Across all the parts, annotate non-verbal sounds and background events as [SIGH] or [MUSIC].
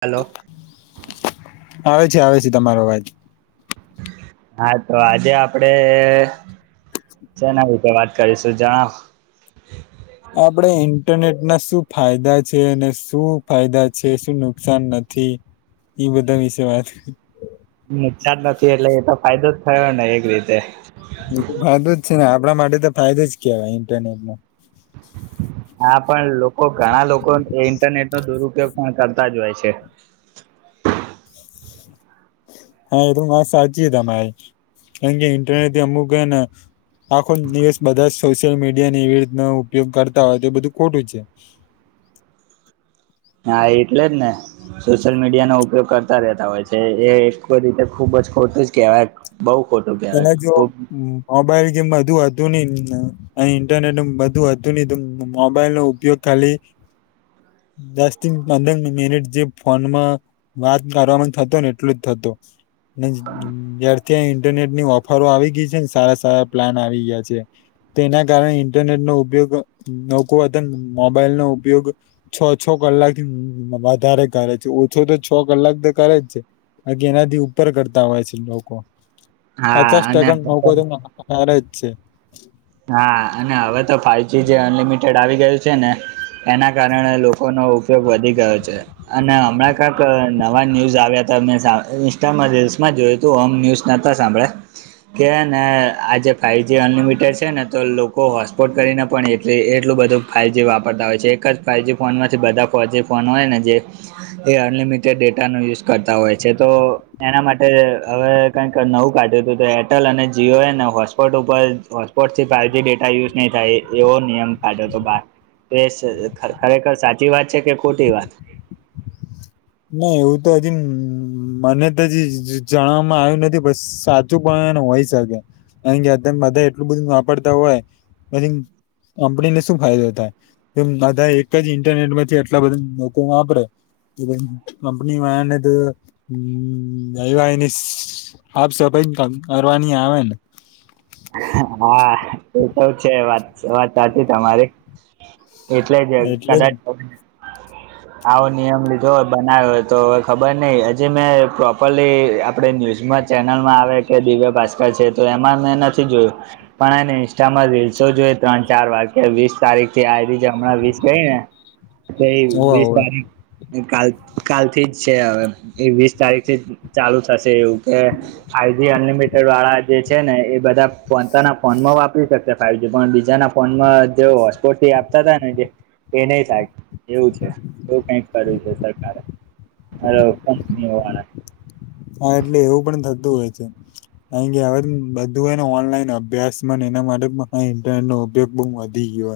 Hello. આવે છે, આવે છે, તમારો અવાજ. હા તો આજે આપડે સેના વીશ તો વાત કરીશું જણાઓ. આપણેે ઇન્ટરનેટ ના શું ફાયદા છે અને શું ફાયદા છે શું નુકસાન નથી ઈ બધા વિશે વાત. નુકશાન નથી એટલે એ તો ફાયદો જ થયો ને એક રીતે. એ તો ફાયદો જ છે ને આપણા માટે તો ફાયદો જ કેવાય ઇન્ટરનેટ નો. હા પણ લોકો ઘણા લોકો એ ઇન્ટરનેટ નો દુરુપયોગ પણ કરતા જ હોય છે. હા એ તો વાત સાચી તમારી કારણ કે ઇન્ટરનેટ થી અમુક હેન આખો દિવસ બધા સોશિયલ મીડિયાને એવી રીતનો ઉપયોગ કરતા હોય તો એ બધું ખોટું છે. હા એટલેજ ને. સોશિયલ મીડિયા નો ઉપયોગ કરતા રેતા હોય છે એ એક રીતે ખુબ જ ખોટું જ કેહેવાય. બઉ ખોટું કેવાય એના જો ખુબ. મોબાઈલ કે બધુ હતું ની અહી ઇન્ટરનેટ ને બધું હતું ની તો મોબાઈલ નો ઉપયોગ ખાલી દસ થી પંદર મિનિટ જે ફોનમાં વાત કરવા નું થતું ને એટલું જ થતું અને જ્યાર થી આ ઈન ન્ટરનેટની ઓફરો આવી ગઈ છે ને સારા સારા પ્લાન આવી ગયા છે. તેના કારણે ઇન્ટરનેટ નો ઉપયોગ લોકો અતાર મોબાઈલ નો ઉપયોગ છ છ કલાક થી વધારે કરે છે ઓછો તો છ કલાક તો કરે જ છે. બાકી એનાથી ઉપર કરતા હોય છે લોકો. પચાસ હા અને ટકા લોકો તો ક-ક-કરે જ છે. હા અને હવે તો ફાઈવજી જે અનલિમિટેડ આવી ગયું છે ને એના કારણે લોકોનો ઉપયોગ વધી ગયો છે. અને હમણાં કાક નવા ન્યૂઝ આવ્યા તા સા મે ઇન્સ્ટામાં રીલ્સમાં જોયું. તો ઓમ ન્યૂઝ નતા સાંભળ્યા કે હેને આજે ફાઇવજી અનલિમિટેડ છે ને તો લોકો હોટસ્પોટ કરીને પણ એટલી એટલું બધું ફાઇવજી વાપરતા હોય છે એક જ ફાઇવ જી ફોનમાંથી બધા ફોન હોય ને જે એ અનલિમિટેડ ડેટાનો યુઝ કરતા હોય છે તો એના માટે હવે કંઈક નવું કાઢ્યું હતું તો એરટેલ અને જીઓ હેને હોટસ્પોટ ઉપર પોટ થી ફાઇવજી ડેટા યુઝ નહી થાય એવો નિયમ કાઢ્યો તો બાર. તેએ ખરેખર સાચી વાત છે કે ખોટી વાત. ના એવું તો હજી મને તો હજી જાણવામાં આવ્યું નથી પણ સા સાચું પણ હોય શકે કારણ કે અત્યારે બધા એટલું બધું વાપરતા હોય પછી કંપની ને શું ફાયદો થાય કેમ બાધા એક જ ઇન્ટરનેટ માંથી આટલા બધા લોકો વાપરે કે ભઈ કંપની વારા ને તો હમ્મ [UNINTELLIGIBLE] ની સાફ સફાઈ કરવાની આવે ન. હા એ તો છે વાત વાત સાચી જ તમારી. એટલે જ અ એટલે કદાચ આવો નિયમ લીધો હોય બનાવ્યો હોય તો હવે ખબર નહિ હજી મેં પ્રોપરલી આપણેે ન્યૂઝમાં ચેનલમાં આવે કે દિવ્ય ભાસ્કર છે તો એમાં મેં નથ નથી જોયું પણ હેને ઇન્સ્ટામાં રીલસો જોઈ ત્રણ ચાર વાર વીસ તારીખ થી આયરી હમણાં વીસ ગઈ ને તેએ હોવે વીસ હોવે તારીખ કાલ કાલથી જ છે હવે એ વીસ તારીખ થી ચાલુ થશે એવું કે ફાઈવ જી અનલિમિટેડ વાળા જે છે ને એ બધા પોનતાના ફોન માં વાપરી શકશે ફાઈવ જી પણ બીજાના ફોનમાં જે હોસ્પોટ થી આપતા હતા ને જે એ નહી થાય એવું છે એવું કઈક કર્યું છે સરકારે. હલો કંપનીવાળા હા એટલે એવું પણ થતું હોય છે. કારણકે હવે બધું હોય ને ઓનલાઈન અભ્યાસ એના માટે ઇન્ટરનેટનો ઉપયોગ બહુ વધી ગયો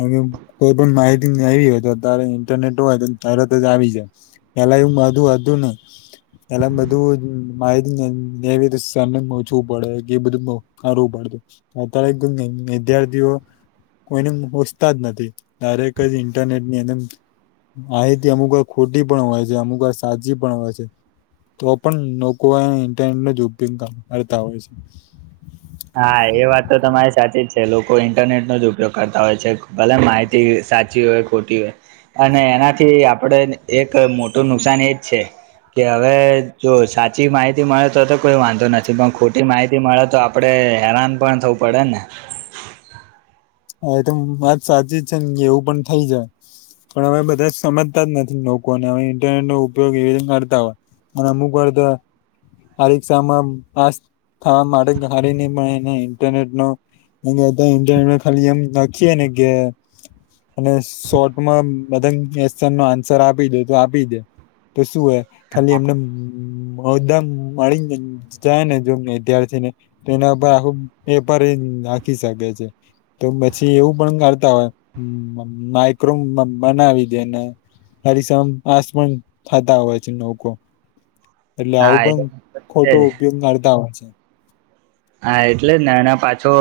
કારણ કે કોઈ પણ માહિતી મેળવી હોય તો અત્યારે ઇન્ટરનેટ હોય તો તરત જ આવી જાય પેલા એવું બાઘુ હતું ને પેલા બધું જ માહિતી ને એવી રીતે સામે પુચવું પડે એવું બધું કરવું પડતું અત્યારે તો નઈ વિદ્યાર્થીઓ કોઈને પૂછતા જ નથી ડાયરેક્ટ જ ઇન્ટરનેટની અન માહિતી અમુક વાર ખોટી પણ હોય છે અમુક વાર સાચી પણ હોય છે તો પણ લોકો આ ઇન્ટરનેટનો જ ઉપયોગ કરતા હોય છે હા એ વાત તો તમારી સાચી જ છે લોકો ઇન્ટરનેટનોજ ઉપયોગ કરતા હોય છે ભલે માહિતી સાચી હોય ખોટી હોય અને એનાથી આપડેજ એક મોટું નુકસાન એજ છે કે હવે જો સાચી માહિતી મળે તો તો કોઈ વાંધો નથી પણ ખોટી માહિતી મળે તો આપ. આપડે હેરાન પણ થવું પડે ને. હા એતો વાત સાચી જ છે, એવું પણ થઈ જાય. પણ હવે બધા સમજતા જ નથી લોકોને હવે ઇન્ટરનેટ નો ઉપયોગ એવી રીતે કરતા હોય. અને અમુક વાર્ધ આ પરિક્ષામાં પાસ. થવા માટે ધારી નહી પણ એને કેમ કે [UNINTELLIGIBLE] ઇન્ટરનેટ. [UNINTELLIGIBLE] એમ લખીએ ને કે. અને શોર્ટમાં બધા ક્વેશ્ચન નો આન્સર આપી દે તો આપી દે. તો શું હોય ખાલી એમને [INAUDIBLE] જાય ને જોમ વિદ્યાર્થી ને તો એના ઉપર આખું પેપર એ નાખી શકે છે. તો પછી એવું પણ કરતા હોય [UNINTELLIGIBLE] માઈક્રો બનાવી દે ને. અરીસા [UNINTELLIGIBLE] પાસ પણ થતા હોય છે, લોકો. એટલે હા આવું એ તો પણ છે ખોટો જ ઉપયોગ કરતા હોય છે. હા એટલે ને એના પાછો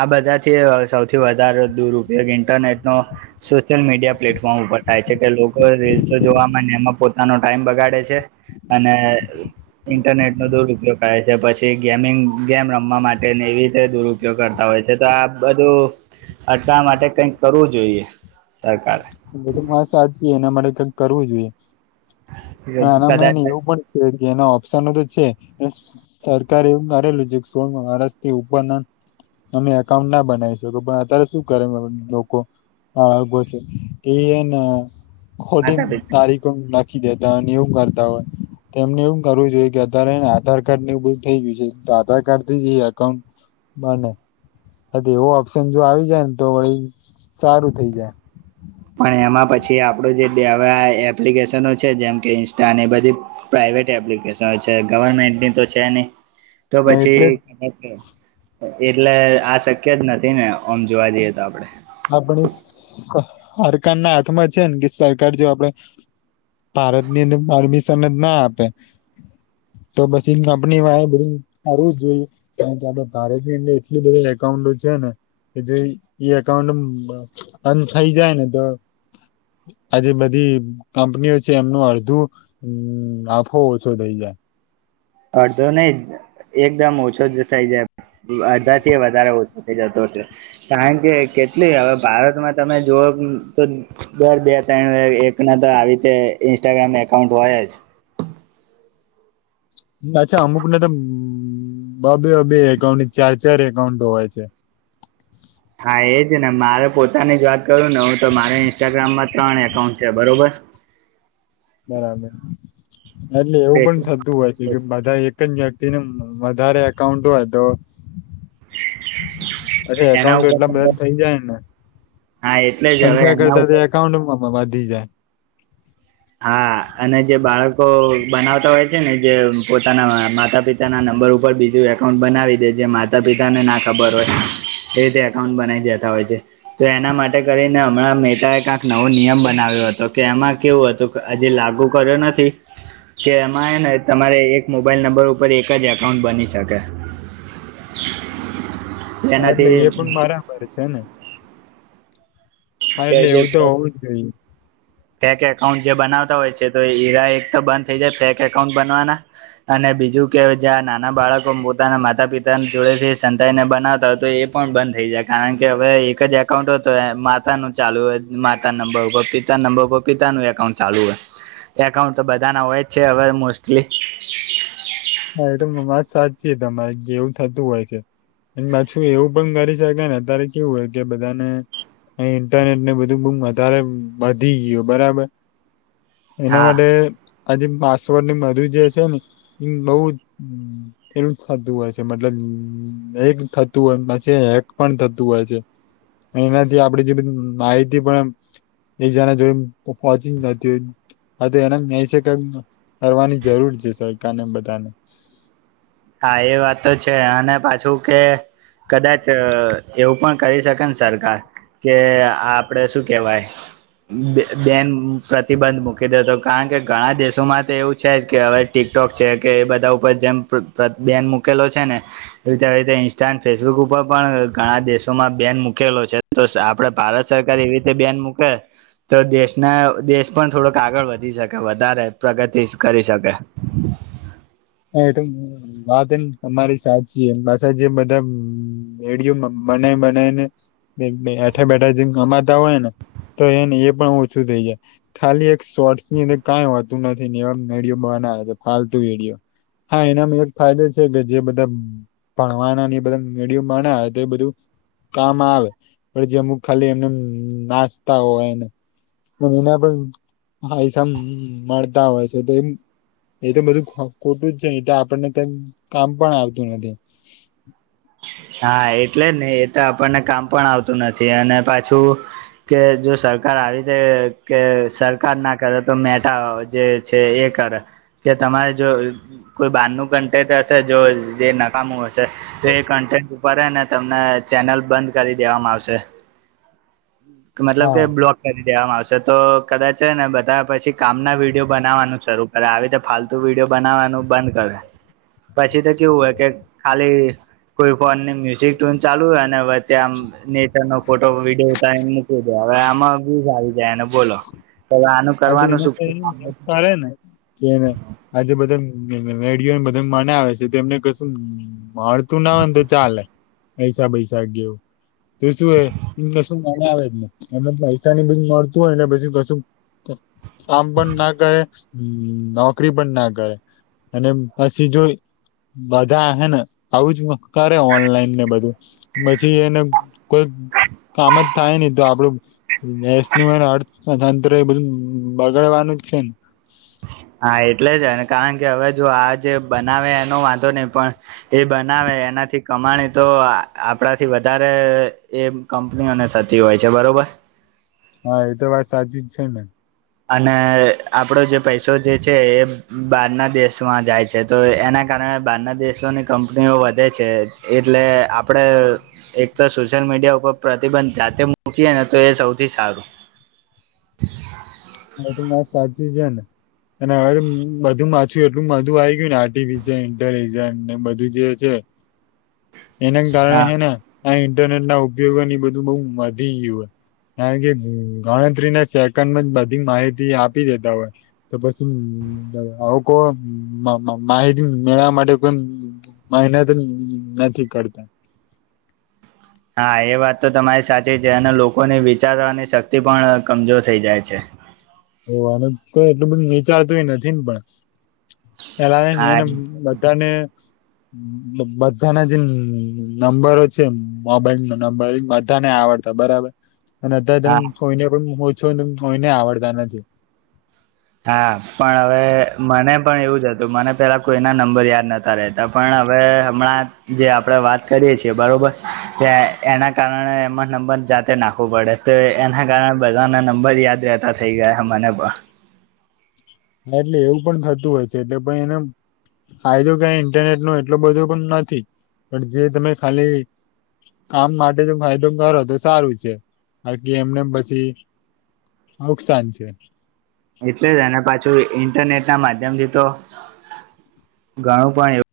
આ બધા થી એ સૌથી વધારે દુરઉપયોગ ઇન્ટરનેટ નો. [UNINTELLIGIBLE] મીડિયા પ્લેટફોર્મ ઉપર થાય છે, કે લોકો રીલ્સો જોવામાં અન એમાં પોતાનો ટાઈમ બગાડે છે. અને ઇન્ટરનેટ નો દુરઉપયોગ કરે છે, પછી ગેમિંગ. ગેમ રમવા માટે એવી રીતે દુરઉપયોગ કરતા હોય છે, તો આ બધું. અટલા માટે કઈક કરવું જોઈએ સરકારે. એતો વાત સાચી એના માટે [UNINTELLIGIBLE] કરવું જોઈએ. હા એના મને કદાચ એવું પણ છે, કે એના ઓપ્શન તો છે, [UNINTELLIGIBLE] સરકારે એવું કરેલું છે, સોળ [UNINTELLIGIBLE] થી ઉપર ના. તમે એકાઉન્ટ ના બનાવી શકો પણ અત્યારે શું કરે પણ લોકો. હા [UNINTELLIGIBLE] છે, એયે ને ખોટી માતા પિતા તારીખ પણ નાખી દે. અન એવું કરતા હોય. તો એમણે એવું કરવું જોઈએ કે અત્યારે એને આધાર કાર્ડ ને એ બધું થઈ ગયું છે, તો આધાર કાર્ડ થી જ એકાઉન્ટ? બને અન એવો ઓપ્શન જો આવી જાય ને તો વહી સારું થઈ જાય. પણ એમાં પછી આપડું જેવા એપ્લિકેશનો છે, જેમ કે ઈન્સ્ટા ને બધી. પ્રાાઈવેટ એપ્લિકેશન છે, ગવર્મેન્ટની તો છે, નહી તો જાય પછી એજ એટલે જ [UNINTELLIGIBLE] એટલે આ શક્ય જ નથી ને ઑમ જોવા જઈએ તો આપડે. આપણી [UNINTELLIGIBLE] ના હાથમાં છે, ને કે સરકાર જો આપણે. ભારત ની અંદર પરમિશનજ ના આપે. તો પછી કંપની [UNINTELLIGIBLE] બધું કાઢવું જોઈએ. કેમ કે આતો ભારતની અંદર એટલા બધા એકાઉન્ટ છે, [UNINTELLIGIBLE] કહેવાનો [INAUDIBLE] મતલબ બંધ થઈ જાય ને તો. આ જે બધી કંપનીઓ છે, એમનું અરધું. [UNINTELLIGIBLE] ઓછો થઈ જાય. અડધો નય એકદમ ઓછો જ થઇ જાય આધા થીય વધારે ઓછો થઇ જતો હશે. કારણ કે કેટલી હવે ભારતમાં તમે જોઓ બ તો દર બે [UNINTELLIGIBLE] એક. ના તો આવી તે ઇન્સ્ટાગ્રામમાં એકાઉન્ટ હોય જ. અચ્છા અમુક ને તો [UNINTELLIGIBLE] બે અ બે એકાઉન્ટ ની ચાર ચાર એકાઉન્ટો હોય છે. હા એ જ ને મારે પોતાની જ વાત કરું ને હું તો મારે ઇન્સ્ટાગ્રામમાં ત્રણ એકાઉન્ટ છે, બરોબર. બરાબર એટલે એવું પણ થતું હોય. ચે કે બધાયે એક જ વ્યક્તિને વધારે એકાઉન્ટ હોય તો. [UNINTELLIGIBLE] એના એકાઉન્ટો એટલા બધા ઉપર થઇ જાય ને હા એટલે જ હવે સંખ્યા એના કરતા ઉપર [UNINTELLIGIBLE] એઉન્ટમાં બાંધી જાય. હા અને જે બાળકો બનાવતા હોય છે, ને જે પોતાના માતા-પિતા. [UNINTELLIGIBLE] નંબર ઉપર બીજું એકાઉન્ટ બનાવી દે જે માતા-પિતા ને ના ખબર હોય. એ રીતે એકાઉન્ટ બનાવી દેતા હોય છે. તો એના માટે કરીને અમણાં મેટા એ કાક નવો નિયમ બનાવ્યો અતો કે એમાં કેવું હતું. અજી લાગુ કર્યો નથી. કે એમાં હે ને તમારે એક મોબાઈલ નંબર ઉપર એક જ એકાઉન્ટ બની શકે. [INAUDIBLE] એટલે તેનાથી એ પણ બરાબર છે ને. હા તે એટલે જે એવું તો હોઉ જ જોઇએ. ફેક એકાઉન્ટ જે બનાવતા હોય છે તો ઈરા એક તો બંધ થઈ જાય ફેક એકાઉન્ટ બનવાના. અને બીજું કે જ્યાં નાના બાળકો પોતાના માતા-પિતા ને જોડેથી સંતાયને બનાવતા હોય તો એ. પણ બંધ થઈ જાય કારણ કે હવે એક જ એકાઉન્ટ હોય તો એ માતા નું ચાલું હોય માતા નંબર ઉપર પિતા નંબર ઉપ પ પિતા નું એકાઉન્ટ ચાલુ હોય એકાઉન્ટ તો બધાના હોય ચ છે હવે મોસ્ટલી હા એ તો મ વાત સાચી તમારી કે એવું થતું હોય છે. એન બાછું એવું પણ કરી શકાય ને અત્યારે કેવું હોય કે બધાને એ ઇન્ટરનેટ ને બધું બૂમ વધારે વધી ગીયું બરાબર એના હા માટે આજેમ પાસવર્ડ ની મધુ જે છે ને એ બઉ એવું જ સધું હોય છે મતલબ. એક થતું હોય પછી હેક પણ થતું હોય છે. એનાથી આપડી જે બધી માહિતી પણ એમ એજાને જોઇ પોચી જ નતી હોય. હ તો એને મેઇશે કઇ કરવાની જરૂર છે સરકાર ને એ બધાને. હા એ વાત તો છે અને પાછું કે. કદાચ એવું પણ કરી શકે ને સરકાર. કે આપડે શું કેવાય. બે બેન પ્રતિબંધ મૂકી દ હતો કારણ કે ઘણા દેશોમાં તો એવું છે જ કે હવે. ટિકટોક છે કે એ બધા ઉપર જેમ બન મૂકેલો છે ને. એવી રીતે રીતે ઇન્સ્ટા ફેસબુક ઉપર પણ ઘણા દેશોમાં બેન મૂકેલો છે. તો આપડે ભારત સરકાર એવી રીતે બેન મુકે. તો દેશનાવ દેશ પણ થોડોક આગળ વધી શકે વધારે પ્રગતિ કરી શકે. હા એ તો વાત એમ તમારી સાચી એમ પાછા જે બધા મેડિયુંમમ બનાય બનાઈ ને બેઠા બેઠા જેમ કમાતા હોય ને તો એ ની એ પણ ઓછું થઇ જાય. ખાલી એક શોર્ટસની અંદ કાઈ હોતું નથી ને એવામ વીડિયો બનાવે ત ફાલતુ વિડિયો. હા એનામાં એક ફાયદો છે કે જે બધા ભણવાના ને બધા વીડિયો તે એ બધું કામ આવે પણ જે અમુક ખાલી એમનેમ નાચતા હોયને. અને એના પણ ફાયસામ મળતા હોય છે તો એમ એ તો બધું ખોટું જ છે ન એ તો આપણને ત કામ પણ આવતું નથી. હા એટલે જ ને એ તો આપણને કામ પણ આવતું નથી અને પાછું. કે જો સરકાર આ રીતે કે સરકાર ના કરે તો તો મેટા અ જે છે એ કરે કે તમારે જો કોઈ બારનું કંટેટ હશે જો જે નકામું હશે. કન્ટેન્ટ ઉપને તમને ચેનલ બંધ કરી દેવામાં આવશે. મતલબ હા કે બ્લોગ કરી દેવામાં આવશે તો કદાચ ને બધા પછી કામના વિડીિયો બનાવાનું સરૂ. અ આવી રીતે ફાલતુ વિડીયો બનાવવાનું બંધ કરે પછી તો કેવું હોય કે ખાલી. કોઈ ફોન ની મ્યુઝિક ટન ચાલુ હોય ને વચ્ચે આમ નેટ નો ફોટો વિડીયો ત મૂક દે હવે આમાં બુઝ આવી જાય અનેને બોલો તો હવે આનું અ કરવાનું કીનો શું કરીને તેને. આજે બધા મેડયોને બધા મને આવે છે તો એમને કશું. મળતું ના હોયને તો ચાલે હૈસા પૈસા એવું. તો શું એમ કશું મોઘા આવે ને એમને પૈસા ની બધી મળતું હોય પછી કશું. કામ પણ ના કરે નોકરી પણ ના કરે. અને પછી જો બધા હે ને આવું જ કરે ઓનલાઈન ને બધું. પછી એને કોઈ. કામ જ થાય નહી તો આપડું દેશ નુ અર્થતંત્ર. તંત્ર બધું બગાડવાનું જ છે. હા એટલે જ કારણ કે હવે જો આ જે બનાવે એનો વાંધો નહી પણ એ બનાવે એનાથી કમાણી તો આપણાથી વધારે એ. કંપનીઓને થતી હોય છે બરોબર. હા એ તો વાત સાચી જ છે ને. અને આપડો જે પૈસો જે છે એ બહારના દેશમાં જાય છે. તો એના કારણે બહારના દેશોની કંપનીઓ વધે છે એટલે આપણે એક તો સોશિયલ મીડિયા ઉપર પ્રતિબંધ જાતે મૂકીય ને તો એ સૌથી સારું. હા તો વાત સાચી છે ને. અને હવે બધું માછું એટલું બધું આવી ગયું ને આર્ટિફિજાઇન ઇન્ટેલજન્ટ બધું જે છે. [UNINTELLIGIBLE] એના કારણે હા હે ને આ ઇન્ટરનેટ ના ઉપયોગોની બધું બહુ વધી ગયું હે. કારણ કે ગણતરીને સેકન્ડમાં બધી માહિતી આપી દેતા હોય. તો પછી આવી કોઈ માહિતી મેળવવા માટે કોઈ. મહેનત નથી કરતા. હા એ વાત તો તમારી સાચી છે અને લોકોની વિચારવાની શક્તિ પણ કમજોર થઈ જાય છે. ઓ આ બધું એટલું બધું વિચારતુ નથી ને પણ એલા હા એને બધાને. બધાના જે નંબરો છે મોબાઈલ નો નંબર બધાને આવડતા બરાબર. અને અત્યારે તમે હા કોઈને પણ ઓ છું ત કોઈને આવડતા નથી. હા પણ હવે મને પણ એવું જ હતું મને. પેલા કોઈના નંબર યાદ નોતા રહેતા પણ હવે હમણાં જે આપણે વાત કરીએ છીએ બરોબર. એના કારણે એમાં નંબર જાતે નાખવો પડે તો એના કારણે બધાને નંબર યાદ રહે. થઈ ગયા મને પણ હા એટલે એવું પણ થતું હોય છે એટલે ભ‌ઈ એમ. ફાયદો ક‌ઇ ઇન્ટરનેટ નો એટલો બધો પણ નથી પણ જે તમે ખાલી. કામ માટે જો ફાયદો કરો તો સારું છે બાકી એમને પછી નુકસાન છે. એટલે જ અને પાછું ઇન્ટરનેટ ના માધ્યમથી તો ઘણું પણ એવું.